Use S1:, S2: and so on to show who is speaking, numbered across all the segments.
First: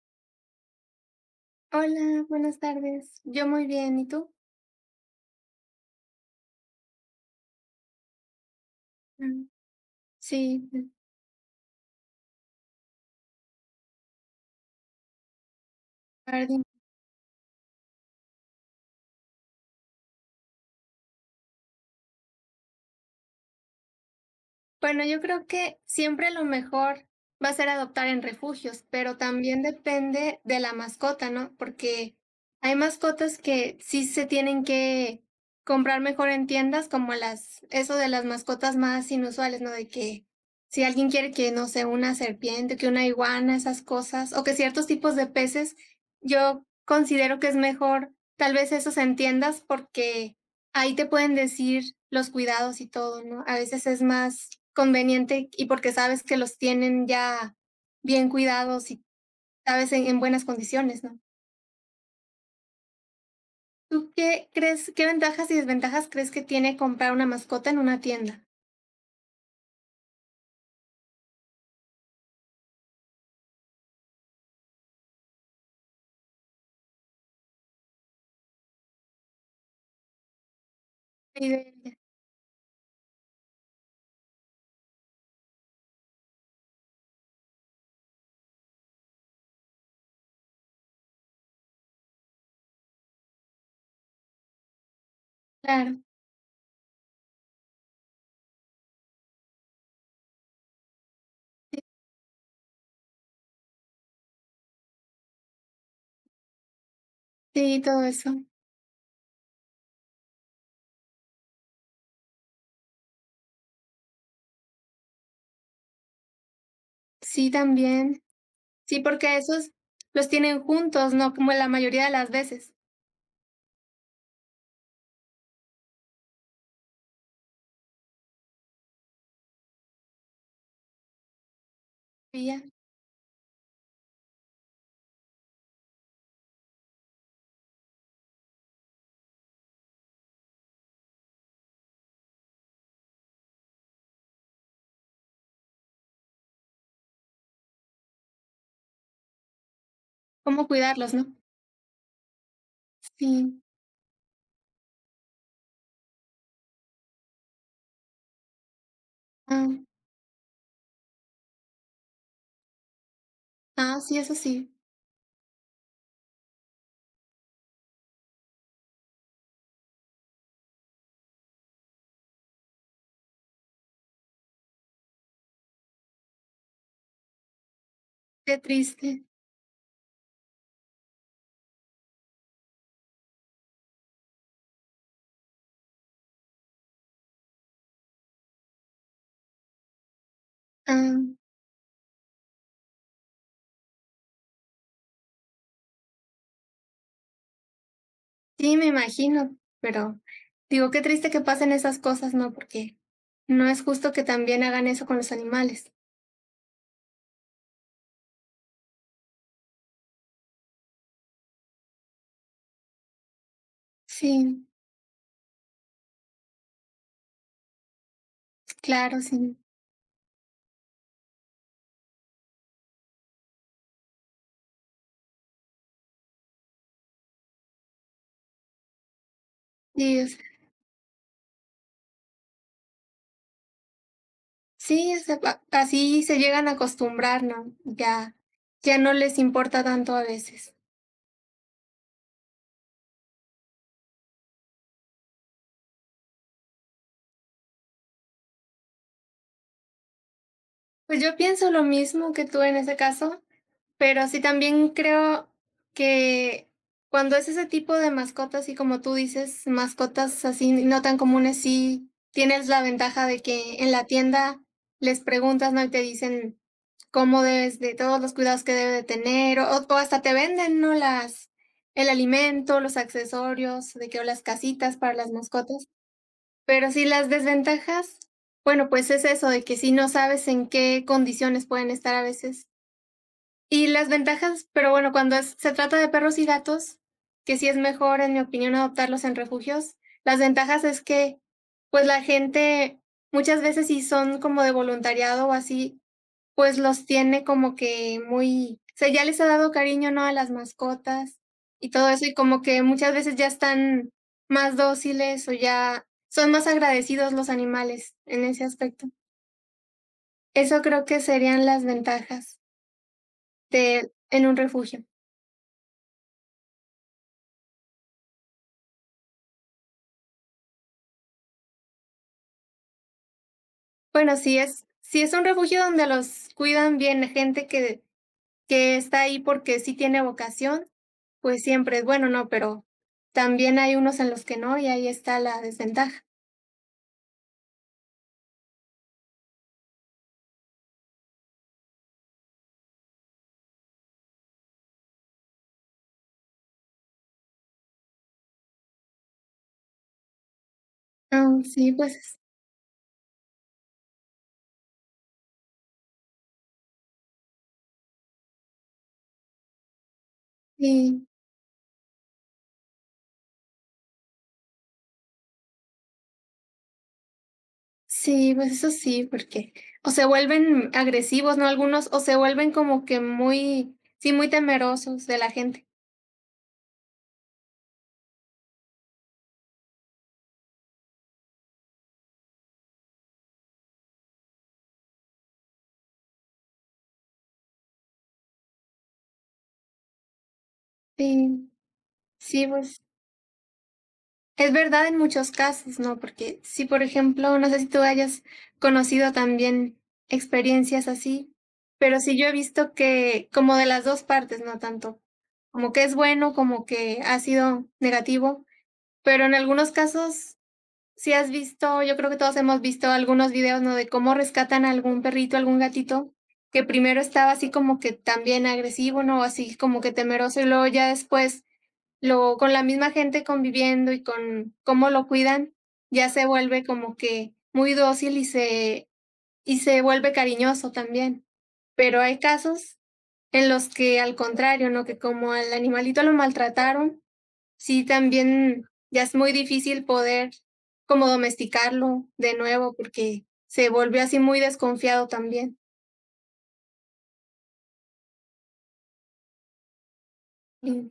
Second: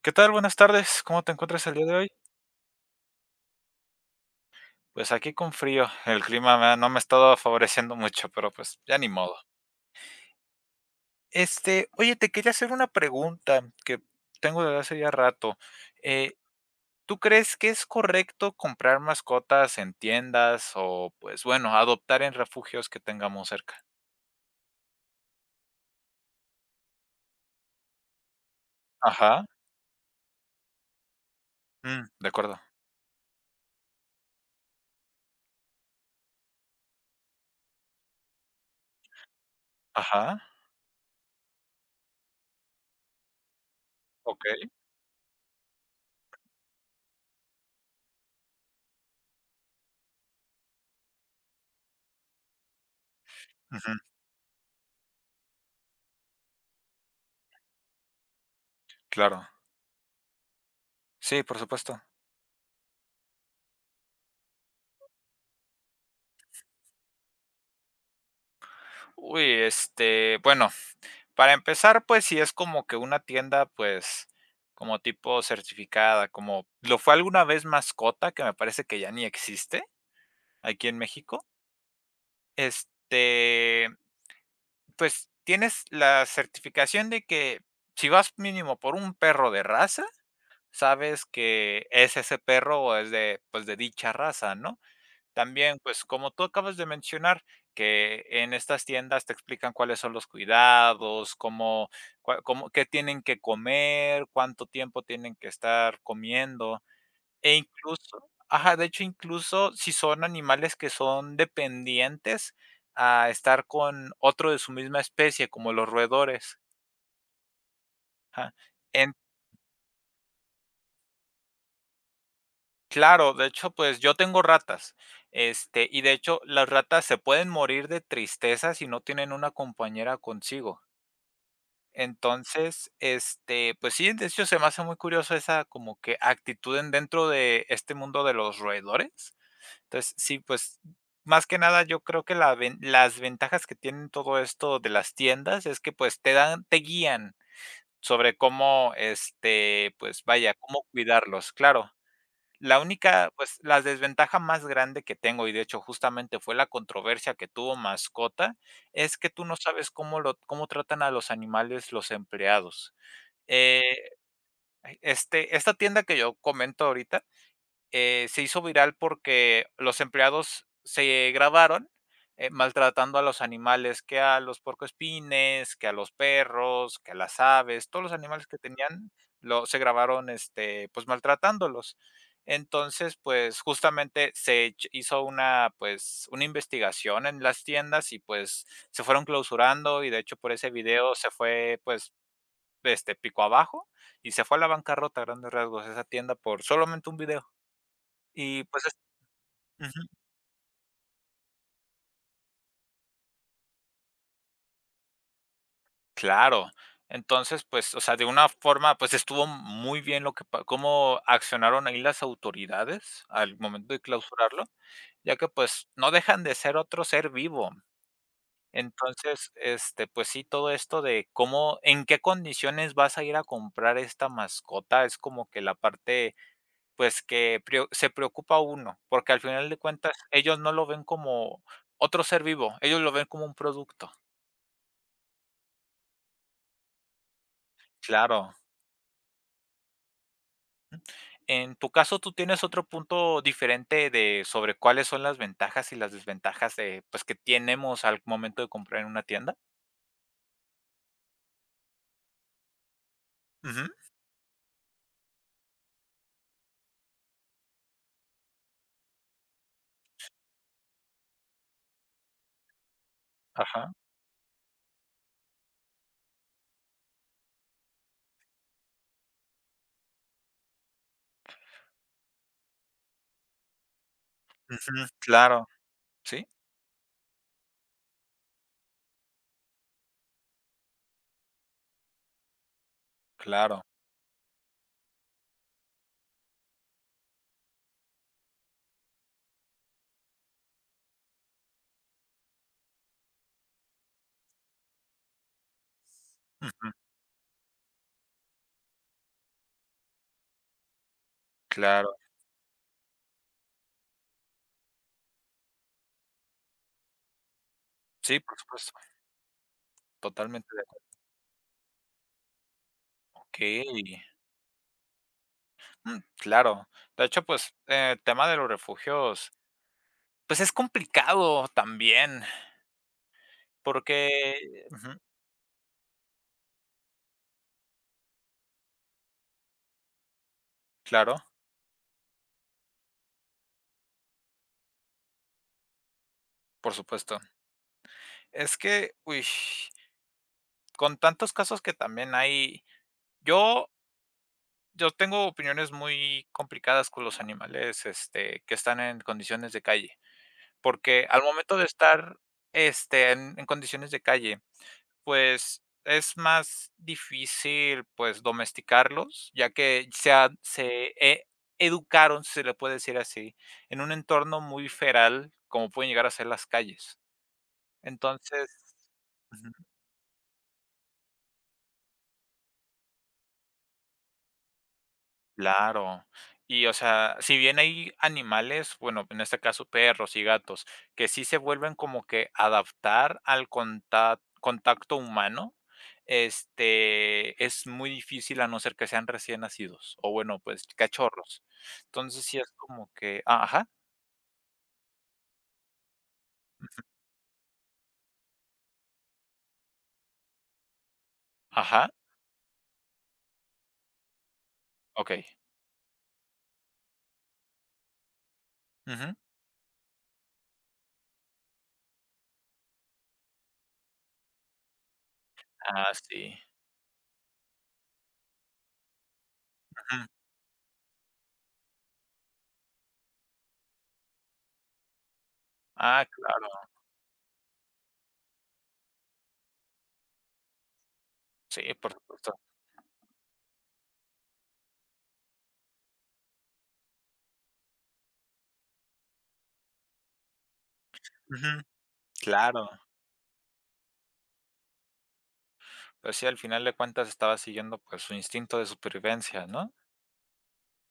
S1: ¿Qué tal? Buenas tardes. ¿Cómo te encuentras el día de hoy?
S2: Hola, buenas tardes. Yo muy bien, ¿y tú?
S1: Pues aquí con frío. El clima no me ha estado favoreciendo mucho, pero pues ya ni modo.
S2: Mm. Sí,
S1: Oye, te quería hacer una pregunta que tengo desde hace ya rato.
S2: a
S1: Eh,
S2: ver,
S1: ¿Tú crees que es correcto comprar mascotas en tiendas o, pues bueno, adoptar en refugios que tengamos cerca?
S2: bueno, yo creo que siempre lo mejor va a ser adoptar en refugios, pero
S1: Ajá.
S2: también depende de la mascota, ¿no?
S1: Mm,
S2: Porque
S1: de acuerdo.
S2: hay mascotas que sí se tienen que comprar mejor en tiendas, como eso de las mascotas más inusuales, ¿no? De que
S1: Ajá.
S2: si alguien quiere que, no sé, una serpiente, que una iguana, esas cosas,
S1: Ok.
S2: o que ciertos tipos de peces, yo considero que es mejor tal vez esos en tiendas porque ahí te pueden decir los cuidados y todo, ¿no? A veces
S1: Ujú.
S2: es más conveniente y porque sabes que los tienen ya bien cuidados y
S1: Claro.
S2: sabes en buenas condiciones, ¿no?
S1: Sí, por supuesto.
S2: ¿Tú qué crees, qué ventajas y desventajas crees que tiene comprar una mascota en una tienda?
S1: Uy, bueno. Para empezar, pues, si es como que una tienda, pues, como tipo certificada, como lo fue alguna vez Mascota, que me parece que ya ni existe aquí en México.
S2: Y de-
S1: Este, pues, tienes la certificación de que si vas mínimo por un perro de raza, sabes que es ese perro o es de, pues, de dicha raza, ¿no? También,
S2: Claro,
S1: pues, como tú acabas de mencionar, que en estas tiendas te explican cuáles son los cuidados, cómo qué tienen que comer, cuánto tiempo tienen que estar comiendo, e
S2: sí, todo
S1: incluso
S2: eso.
S1: ajá, de hecho, incluso si son animales que son dependientes a estar con otro de su misma especie, como los roedores,
S2: Sí, también.
S1: ajá.
S2: Sí, porque esos los tienen juntos, ¿no? Como la mayoría de las veces.
S1: Claro, de hecho, pues, yo tengo ratas, y de hecho, las ratas se pueden morir de tristeza si no tienen una compañera consigo.
S2: Y ya,
S1: Entonces, pues sí, de hecho, se me hace muy curioso esa como que actitud en dentro de este mundo de los roedores. Entonces, sí, pues, más que nada, yo creo que la ven las ventajas que tienen todo esto de las tiendas es que, pues, te guían sobre cómo, pues, vaya,
S2: ¿cómo
S1: cómo
S2: cuidarlos, no?
S1: cuidarlos, claro. La única, pues,
S2: Sí.
S1: la desventaja más grande que tengo, y de hecho justamente fue la controversia que tuvo Mascota, es que tú no
S2: Ah,
S1: sabes cómo tratan a los animales los empleados. Eh,
S2: ah, sí, eso sí.
S1: esta tienda que yo comento ahorita, se hizo viral porque los empleados se grabaron, maltratando a los animales, que a los puercoespines, que a los perros, que a las aves, todos los animales
S2: Qué
S1: que tenían,
S2: triste.
S1: se grabaron, pues maltratándolos. Entonces, pues justamente hizo una, pues, una investigación en las tiendas y pues se fueron clausurando y de hecho por ese video
S2: Ah.
S1: se fue, pues, pico abajo y se fue a la bancarrota a grandes rasgos esa tienda por solamente un video. Y
S2: Sí,
S1: pues
S2: me imagino,
S1: ujú,
S2: pero digo, qué triste que pasen esas cosas, ¿no? Porque no es justo que también hagan eso con los animales.
S1: claro. Entonces, pues, o sea, de una forma, pues, estuvo muy bien lo que pa cómo accionaron ahí las autoridades al momento de
S2: Sí,
S1: clausurarlo, ya que, pues, no dejan de ser otro ser vivo.
S2: claro,
S1: Entonces,
S2: sí.
S1: pues sí, todo esto de cómo en qué condiciones vas a ir a comprar esta mascota es como que la parte, pues, que preo se preocupa uno, porque al final de cuentas
S2: Y, o sea,
S1: ellos no lo ven como otro ser vivo, ellos lo ven como un producto.
S2: sí, o sea, así se llegan a acostumbrar, ¿no? Ya,
S1: Claro.
S2: ya no les importa tanto a veces.
S1: En tu caso, ¿tú tienes otro punto diferente de sobre cuáles son las ventajas y las desventajas de, pues, que tenemos al momento de comprar en una tienda?
S2: Pues yo pienso lo mismo que tú en ese caso.
S1: Ujú,
S2: Pero sí también creo que cuando es ese tipo de mascotas, y como tú dices, mascotas así no tan comunes, sí tienes la ventaja de que en
S1: ajá,
S2: la tienda les preguntas, ¿no? Y te dicen cómo debes de todos los cuidados que debe de tener, o hasta te venden, ¿no? El alimento, los accesorios, de que o las casitas
S1: ujú,
S2: para las
S1: claro,
S2: mascotas.
S1: sí,
S2: Pero sí las desventajas, bueno, pues es eso, de que si no sabes en qué condiciones pueden estar a veces
S1: claro,
S2: y las ventajas, pero bueno, cuando se trata de perros y gatos, que sí es mejor, en mi opinión, adoptarlos en refugios, las ventajas es que, pues la gente muchas veces si son como de voluntariado o así, pues
S1: ujú,
S2: los tiene como que muy, o sea, ya les ha dado cariño, ¿no? A las mascotas y todo
S1: claro.
S2: eso, y como que muchas veces ya están más dóciles o ya son más agradecidos los animales
S1: Sí,
S2: en
S1: por
S2: ese
S1: supuesto,
S2: aspecto.
S1: totalmente
S2: Eso
S1: de
S2: creo
S1: acuerdo.
S2: que serían las ventajas
S1: Okey,
S2: de en un refugio.
S1: mm, claro. De hecho, pues, el tema de los refugios, pues, es complicado también,
S2: Bueno, sí
S1: porque
S2: es
S1: ujú,
S2: sí es un refugio donde los cuidan bien, la gente que está ahí porque sí tiene vocación,
S1: claro,
S2: pues siempre es bueno, ¿no? Pero también hay unos en los que no, y ahí está la desventaja.
S1: por supuesto. Es que, uy, con tantos casos que también hay, yo yo tengo opiniones muy complicadas con los animales, que están en condiciones de calle, porque al
S2: Ah,
S1: momento de
S2: sí,
S1: estar,
S2: pues
S1: en condiciones de calle, pues es más difícil, pues, domesticarlos, ya que se, ha- se
S2: sí,
S1: e- educaron, si se le puede decir así, en un entorno muy feral, como pueden llegar a ser las calles.
S2: sí,
S1: Entonces,
S2: pues eso sí, porque o se vuelven agresivos, ¿no? Algunos, o se vuelven como que muy, sí, muy temerosos de la gente.
S1: claro. Y, o sea, si bien hay animales, bueno, en este caso perros y gatos, que sí se vuelven como que adaptar al contacto humano, es muy difícil a no ser que sean recién nacidos o bueno, pues cachorros.
S2: Sí,
S1: Entonces sí
S2: sí,
S1: es
S2: pues
S1: como que, ah, ajá,
S2: es verdad en muchos casos, ¿no? Porque si, por ejemplo, no sé si tú hayas conocido también experiencias así,
S1: ajá,
S2: pero sí yo he visto que como de las 2 partes, ¿no? Tanto
S1: ok.
S2: como que es bueno, como que ha sido negativo,
S1: Ujú.
S2: pero en algunos casos sí has visto, yo creo que todos hemos visto algunos videos, ¿no? De cómo rescatan a algún perrito, algún
S1: Ah,
S2: gatito,
S1: sí.
S2: que primero estaba así como que también agresivo, ¿no? Así como que
S1: Ujú.
S2: temeroso y luego ya después lo con la misma gente conviviendo y con cómo lo cuidan,
S1: Ah,
S2: ya se vuelve
S1: claro.
S2: como que muy dócil y se vuelve cariñoso también.
S1: Sí, por
S2: Pero hay
S1: supuesto.
S2: casos en los que al contrario, ¿no? Que como al animalito lo maltrataron, sí también ya es muy difícil poder como
S1: Ujú.
S2: domesticarlo de
S1: Claro.
S2: nuevo, porque se volvió así muy desconfiado también.
S1: Pues sí, al final de cuentas estaba siguiendo pues su instinto de supervivencia, ¿no?
S2: Y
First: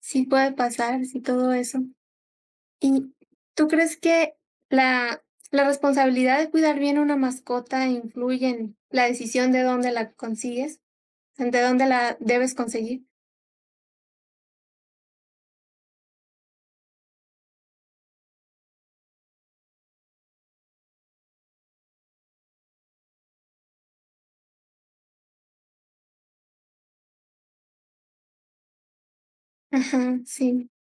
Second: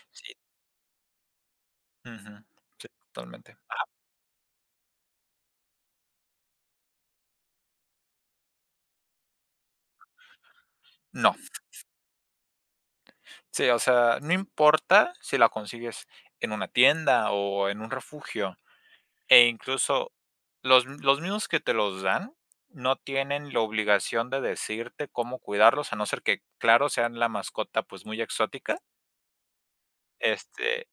S2: sí
S1: Sí,
S2: puede pasar, sí, todo eso.
S1: ujú. Sí,
S2: ¿Y
S1: totalmente.
S2: tú crees que la, la responsabilidad de cuidar bien una mascota influye en la decisión de dónde la consigues?
S1: No,
S2: ¿De dónde la debes conseguir?
S1: sí, o sea, no importa si la consigues en una tienda o en un refugio, e incluso los mismos que te los dan no tienen la obligación de decirte cómo cuidarlos, a no ser que, claro, sean la mascota pues muy exótica.
S2: Ajá, sí,
S1: Este,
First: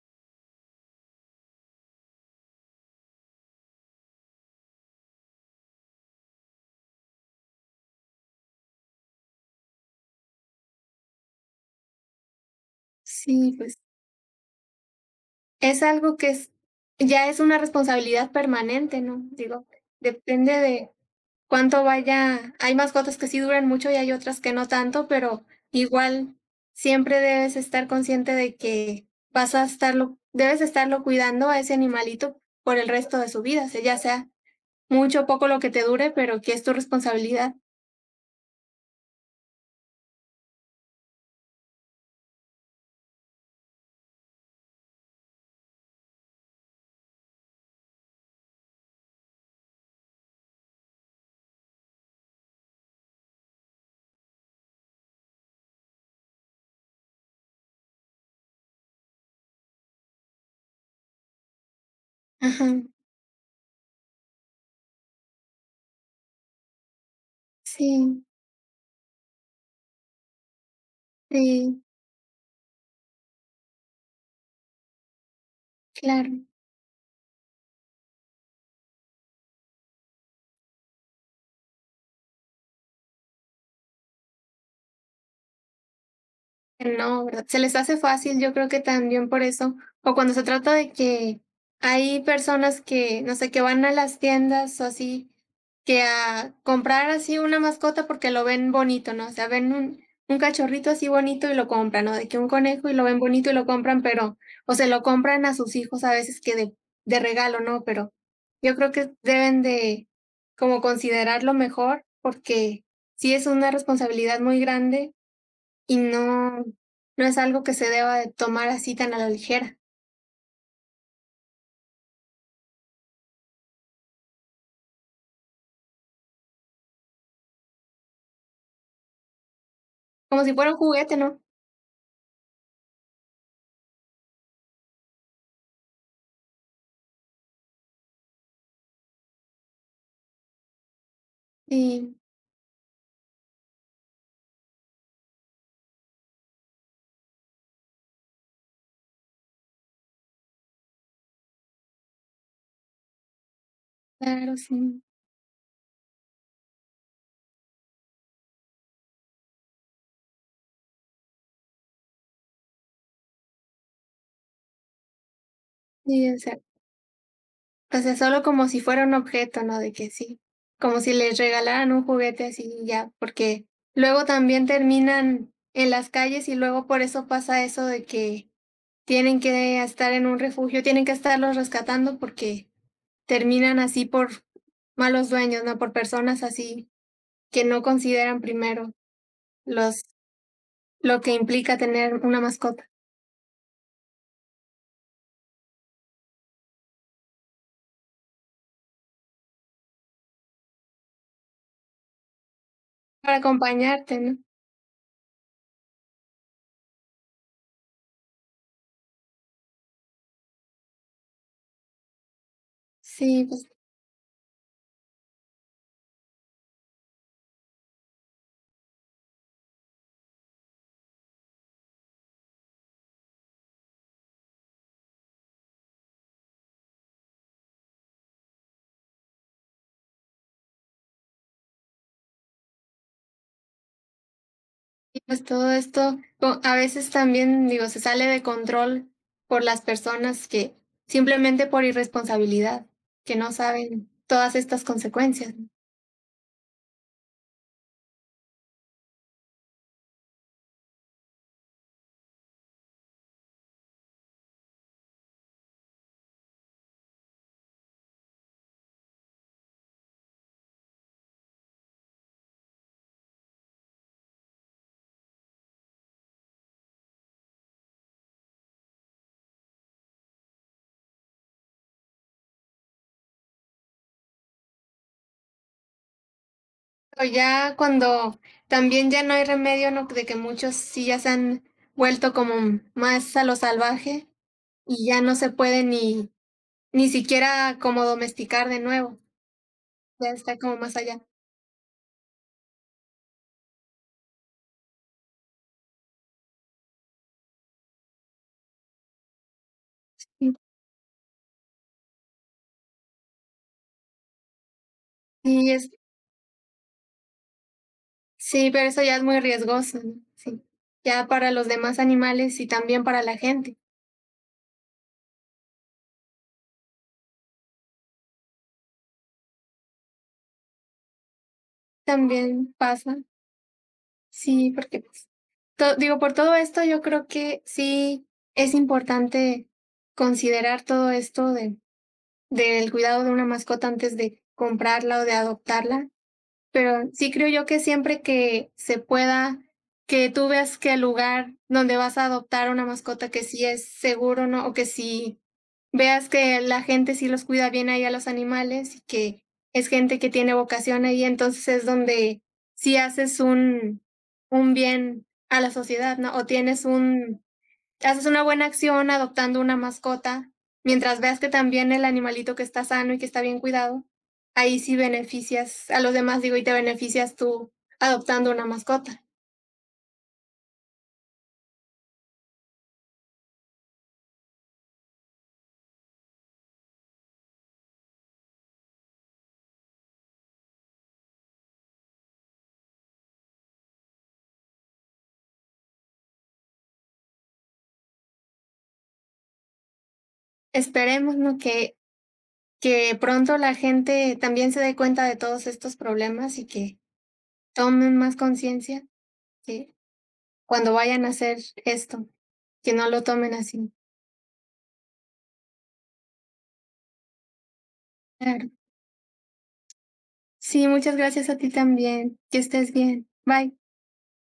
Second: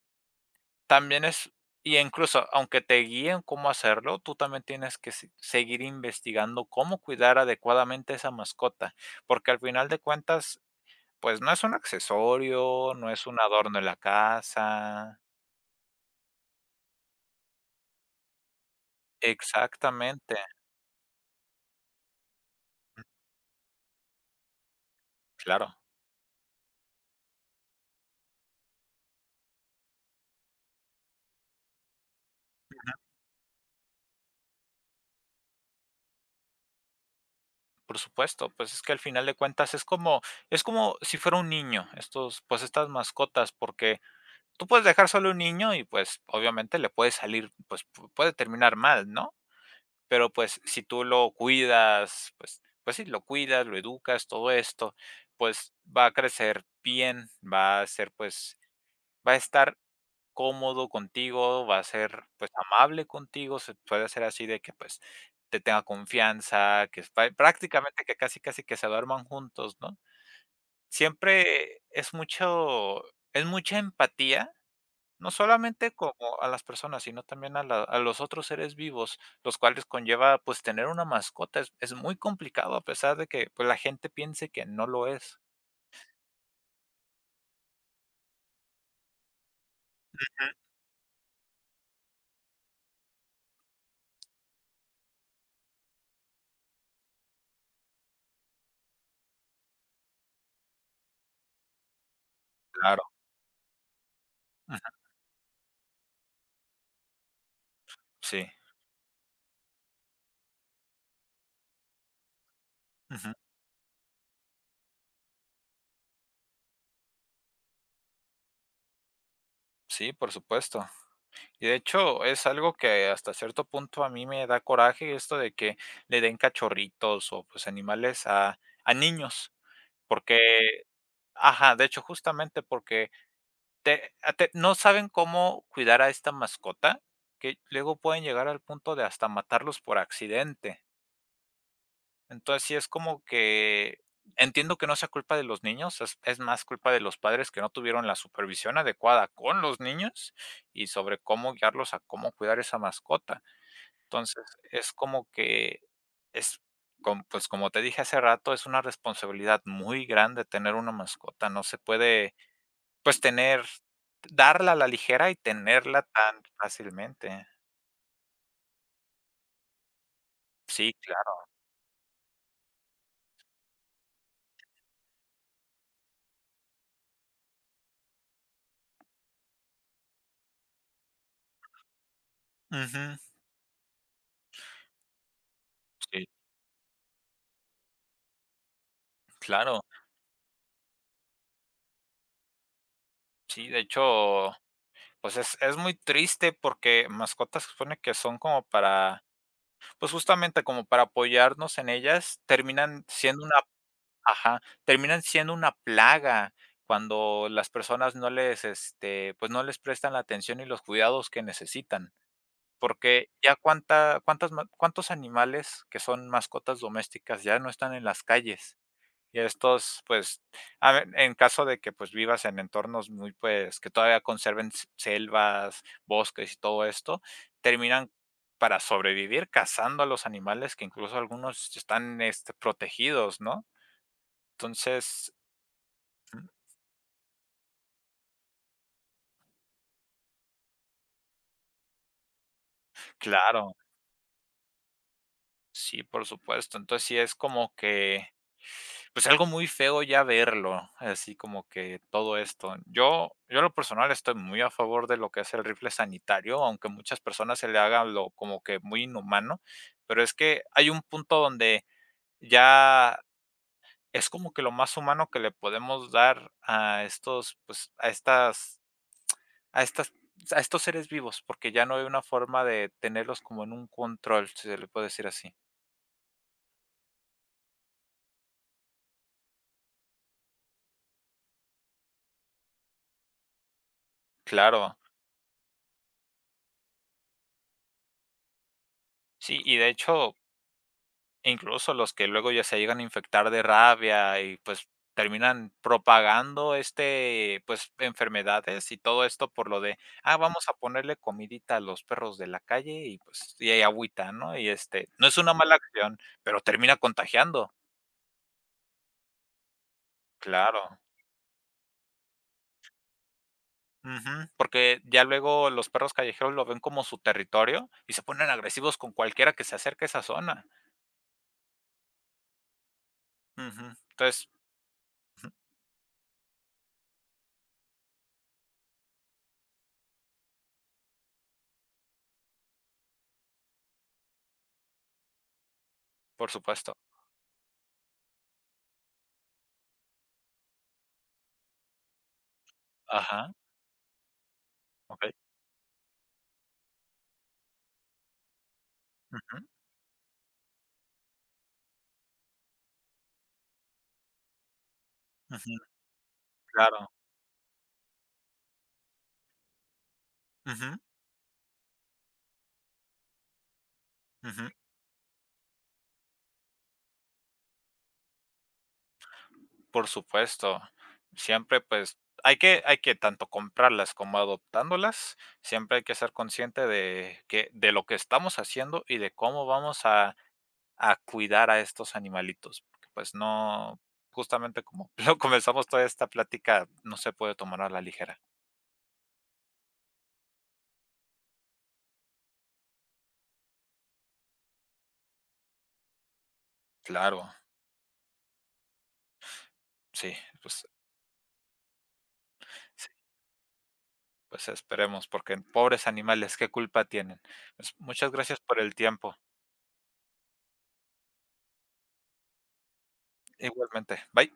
S1: también es, y incluso aunque te guíen cómo hacerlo, tú también tienes que seguir investigando cómo cuidar adecuadamente esa mascota, porque al final de cuentas pues no es un accesorio, no es un
S2: sí, pues
S1: adorno en la casa.
S2: es algo que es, ya es una responsabilidad permanente, ¿no? Digo,
S1: Exactamente,
S2: depende de, cuánto vaya. Hay mascotas que sí duran mucho y hay otras que no tanto, pero
S1: claro,
S2: igual siempre debes estar consciente de que vas a estarlo, debes estarlo cuidando a ese animalito por el resto de su vida, sea, ya sea mucho o poco lo que te dure, pero que es tu responsabilidad.
S1: por supuesto, pues es que al final de cuentas es como si fuera un niño, estos, pues estas mascotas, porque tú puedes dejar solo un niño y, pues, obviamente le puede salir, pues, pu puede terminar mal, ¿no? Pero, pues, si tú lo cuidas, pues sí, lo cuidas, lo educas, todo esto, pues va a crecer bien, va a ser, pues, va a estar cómodo contigo, va a ser, pues,
S2: Ajá,
S1: amable contigo, se puede hacer así de que, pues, te tenga confianza, que es pa prácticamente que
S2: sí,
S1: casi, casi que se duerman juntos, ¿no? Siempre
S2: sí,
S1: es mucho es mucha empatía, no solamente
S2: claro.
S1: como a las personas, sino también a la a los otros seres vivos, los cuales conlleva, pues, tener una mascota, es muy complicado a pesar de que, pues, la gente piense que no lo es.
S2: No, ¿verdad? Se les hace fácil, yo creo que también por eso, o cuando se
S1: Ujú,
S2: trata de que hay personas que, no sé, que van a las tiendas o así, que a comprar así una mascota porque lo ven bonito, ¿no? O sea, ven un cachorrito así bonito y lo compran, ¿no? De que un conejo y lo
S1: claro.
S2: ven bonito y lo compran, pero, o se
S1: Ujú,
S2: lo compran a sus hijos a veces que de regalo, ¿no? Pero
S1: sí.
S2: yo creo que deben de como considerarlo mejor porque
S1: Ujú,
S2: sí es una responsabilidad muy grande y no, no es algo que se deba de tomar así tan a la ligera,
S1: sí, por supuesto. Y de hecho, es algo que hasta cierto punto a mí me da coraje esto de que le den cachorritos o pues animales a niños, porque,
S2: como si fuera un juguete, ¿no?
S1: ajá, de hecho, justamente porque no saben cómo cuidar a esta mascota, que luego pueden llegar al punto de hasta matarlos por accidente.
S2: Sí,
S1: Entonces, sí es como que entiendo que no sea culpa de los niños, es más culpa de los padres que no tuvieron la supervisión adecuada con los niños y sobre cómo guiarlos a cómo cuidar esa mascota. Entonces,
S2: claro,
S1: es
S2: sí.
S1: como que es, pues como te dije hace rato, es una responsabilidad muy grande tener una mascota. No se puede, pues tener, darla a la ligera y tenerla
S2: Sí, o
S1: tan
S2: sea,
S1: fácilmente.
S2: o sea, solo como si fuera un objeto, ¿no? De que sí,
S1: Sí,
S2: como si les
S1: claro.
S2: regalaran un juguete así y ya, porque luego también terminan en las calles y luego por eso pasa eso de que tienen que estar en un refugio, tienen que estarlos rescatando porque
S1: Ujú,
S2: terminan así por malos dueños, ¿no? Por
S1: sí,
S2: personas así que no consideran primero
S1: claro.
S2: los lo que implica tener una mascota
S1: Sí, de hecho, pues es muy triste porque mascotas se supone que son como para, pues justamente como para apoyarnos en ellas, terminan
S2: para
S1: siendo una
S2: acompañarte, ¿no?
S1: ajá, terminan siendo una plaga cuando las personas pues, no les prestan la atención y los cuidados que necesitan, porque
S2: Sí,
S1: ya
S2: pues,
S1: cuánta cuántas ma cuántos animales que son mascotas domésticas ya no están en las calles, y estos, pues, a ver, en caso de que, pues, vivas en entornos muy, pues, que todavía conserven s selvas, bosques y todo esto, terminan para sobrevivir cazando a los animales que incluso algunos están, protegidos, ¿no? Entonces
S2: todo esto a veces también, digo, se sale de control por las personas que simplemente por irresponsabilidad, que no
S1: claro,
S2: saben todas estas consecuencias, ¿no?
S1: sí, por supuesto. Entonces, sí es como que, pues, algo muy feo ya verlo, así como que todo esto. Yo en lo personal estoy muy a favor de lo que es el rifle sanitario, aunque muchas personas se le haga lo como que muy inhumano, pero es que hay un punto donde ya es como que lo más humano que le podemos dar a estos, pues, a estas a estos seres vivos, porque ya no hay una forma de tenerlos como en un control, si se le puede decir así.
S2: Pero ya cuando también ya no hay remedio, ¿no? De que muchos sí ya se han vuelto como más a lo salvaje
S1: Claro.
S2: y ya no se puede ni siquiera como domesticar de nuevo,
S1: Sí, y de
S2: ya
S1: hecho,
S2: está como más allá.
S1: incluso los que luego ya se llegan a infectar de rabia y pues terminan propagando pues enfermedades y todo esto por lo de, ah, vamos a ponerle comidita a los perros de la calle y pues y hay agüita, ¿no? Y no es una
S2: Y
S1: mala
S2: es
S1: acción, pero termina contagiando,
S2: Sí, pero eso ya es muy riesgoso, ¿no? Sí.
S1: claro.
S2: Ya para los demás animales y también para la gente,
S1: Ujú, porque ya luego los perros callejeros lo ven como su territorio y se ponen agresivos con cualquiera que se acerque a esa zona.
S2: también pasa.
S1: Ujú, entonces,
S2: Sí, porque, pues, to digo, por todo esto, yo creo que sí es importante considerar todo esto de del cuidado de una mascota antes de comprarla o de adoptarla.
S1: por supuesto.
S2: Pero sí creo yo que siempre que se pueda, que tú veas que el lugar donde vas a adoptar una mascota que
S1: Ajá,
S2: sí es seguro, ¿no? O que
S1: okey.
S2: sí veas que la gente sí los cuida bien ahí a los animales y que
S1: Ujú,
S2: es gente que tiene vocación ahí, entonces es donde sí haces un bien a la
S1: ujú.
S2: sociedad, ¿no? O
S1: Claro.
S2: haces una buena acción adoptando una mascota,
S1: Ujú,
S2: mientras veas que también el animalito que está sano y que está bien cuidado,
S1: ujú.
S2: ahí sí beneficias a los demás, digo, y te beneficias tú adoptando una mascota.
S1: Por supuesto. Siempre, pues, hay que tanto comprarlas como adoptándolas, siempre hay que ser consciente de que de lo que estamos haciendo y de cómo vamos a cuidar a estos animalitos, porque, pues, no justamente como lo comenzamos toda esta plática, no se puede tomar a la ligera.
S2: Esperemos, ¿no?, que pronto la gente también se dé cuenta de todos estos problemas y que
S1: Claro,
S2: tomen más conciencia, que
S1: sí, pues
S2: cuando vayan a hacer esto, que
S1: sí,
S2: no lo tomen así.
S1: pues esperemos, porque pobres animales, ¿qué culpa tienen? Pues, muchas gracias
S2: Claro.
S1: por el tiempo.
S2: Sí, muchas gracias a ti también. Que estés bien. Bye.
S1: Igualmente. Bye.